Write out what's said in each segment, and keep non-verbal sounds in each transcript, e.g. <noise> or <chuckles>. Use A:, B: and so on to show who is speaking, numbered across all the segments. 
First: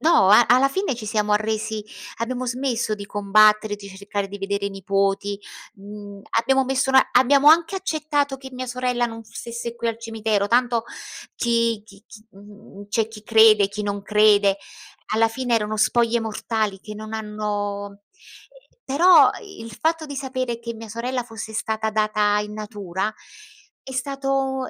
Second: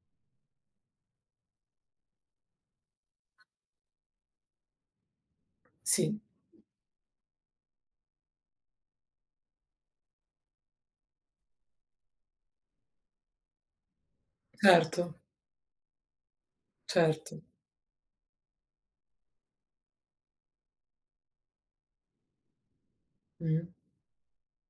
A: No a alla fine ci siamo arresi abbiamo smesso di combattere di cercare di vedere i nipoti,
B: Sì.
A: mhmm, abbiamo messo abbiamo anche accettato che mia sorella non stesse qui al cimitero tanto chi chi chi mhmm, c'è chi crede, chi non crede,
B: Certo.
A: alla fine erano spoglie mortali che non
B: Certo.
A: hanno ehm, però il fatto di sapere che mia sorella fosse stata data in natura
B: Mh.
A: è stato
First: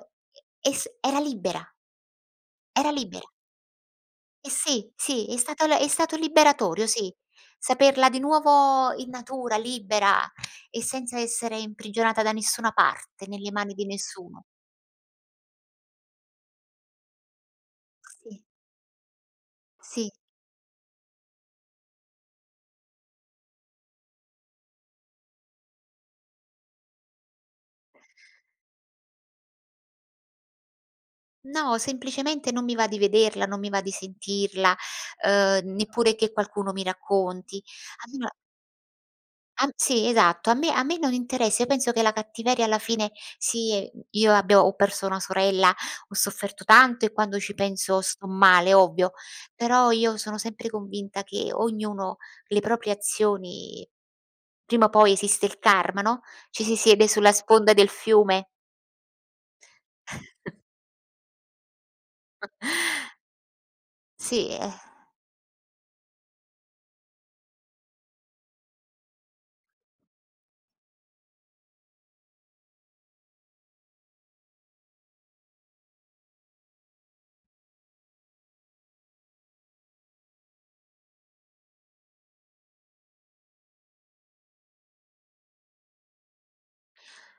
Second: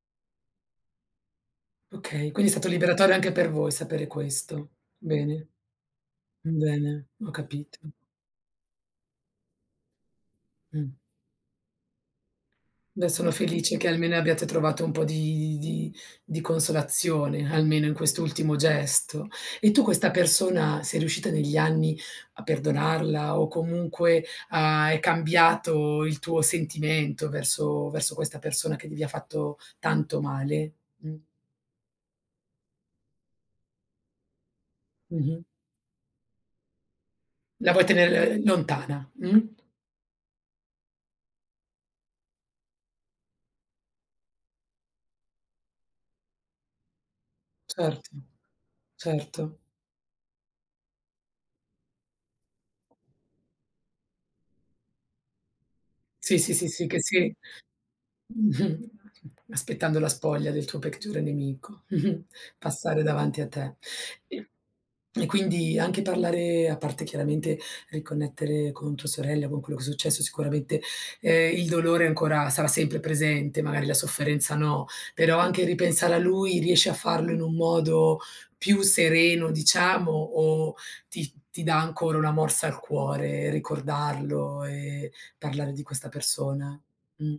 A: e es era libera.
B: Okay, quindi è stato
A: Era
B: liberatorio
A: libera.
B: anche per voi sapere
A: E
B: questo,
A: sì, sì, è
B: bene,
A: stata le è stato liberatorio,
B: bene,
A: sì,
B: ho capito.
A: saperla di nuovo in natura, libera, e
B: Mh.
A: senza essere imprigionata da nessuna
B: Beh
A: parte,
B: sono
A: nelle mani
B: felice
A: di
B: che almeno
A: nessuno.
B: abbiate trovato un po' di di di consolazione, almeno in
A: Sì.
B: quest'ultimo gesto. E tu questa
A: Sì.
B: persona sei riuscita negli anni a perdonarla o comunque, uhm, è cambiato il tuo sentimento verso verso questa persona che gli fatto tanto male? Mh.
A: No, semplicemente non mi va di vederla, non mi va di sentirla,
B: Mh-mh.
A: uhm, neppure che qualcuno mi racconti
B: La vuoi
A: <unintelligible>
B: tenere lontana, mh?
A: Han sì esatto, a me a me non interessa, io penso che la cattiveria alla fine sì, mhmm, io abbia ho perso una sorella, ho sofferto tanto e quando ci penso
B: Certo,
A: sto male, ovvio,
B: certo.
A: però io sono sempre convinta che ognuno, le proprie azioni prima o poi esiste il karma, no?
B: Sì, sì,
A: Ci si
B: sì, che
A: siede sulla
B: si
A: sponda del fiume.
B: <chuckles> aspettando la spoglia
A: <chuckles>
B: del tuo peggiore nemico, <chuckles>
A: <chuckles>
B: passare davanti a te. I
A: Sì, eh
B: e quindi anche parlare a parte chiaramente riconnettere con tua sorella, con quello che è successo, sicuramente, ehm, il dolore ancora sarà sempre presente, magari la sofferenza, no, però anche ripensare a lui riesci a farlo in un modo più sereno diciamo o ti ti dà ancora una morsa al cuore ricordarlo e parlare di questa persona? Mh.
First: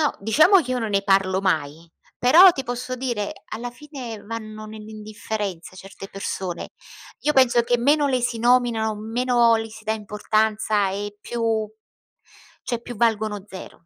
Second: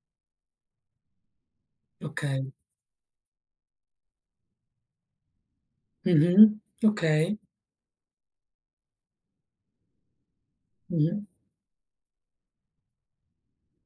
A: No, diciamo che io non ne parlo mai,
B: Okay.
A: però, ti posso dire, alla fine vanno nell'indifferenza certe
B: Mh-mh,
A: persone. Io
B: okay.
A: penso che meno le si nominano, meno le si dà importanza, e
B: Mh-mh.
A: più cioè più valgono zero.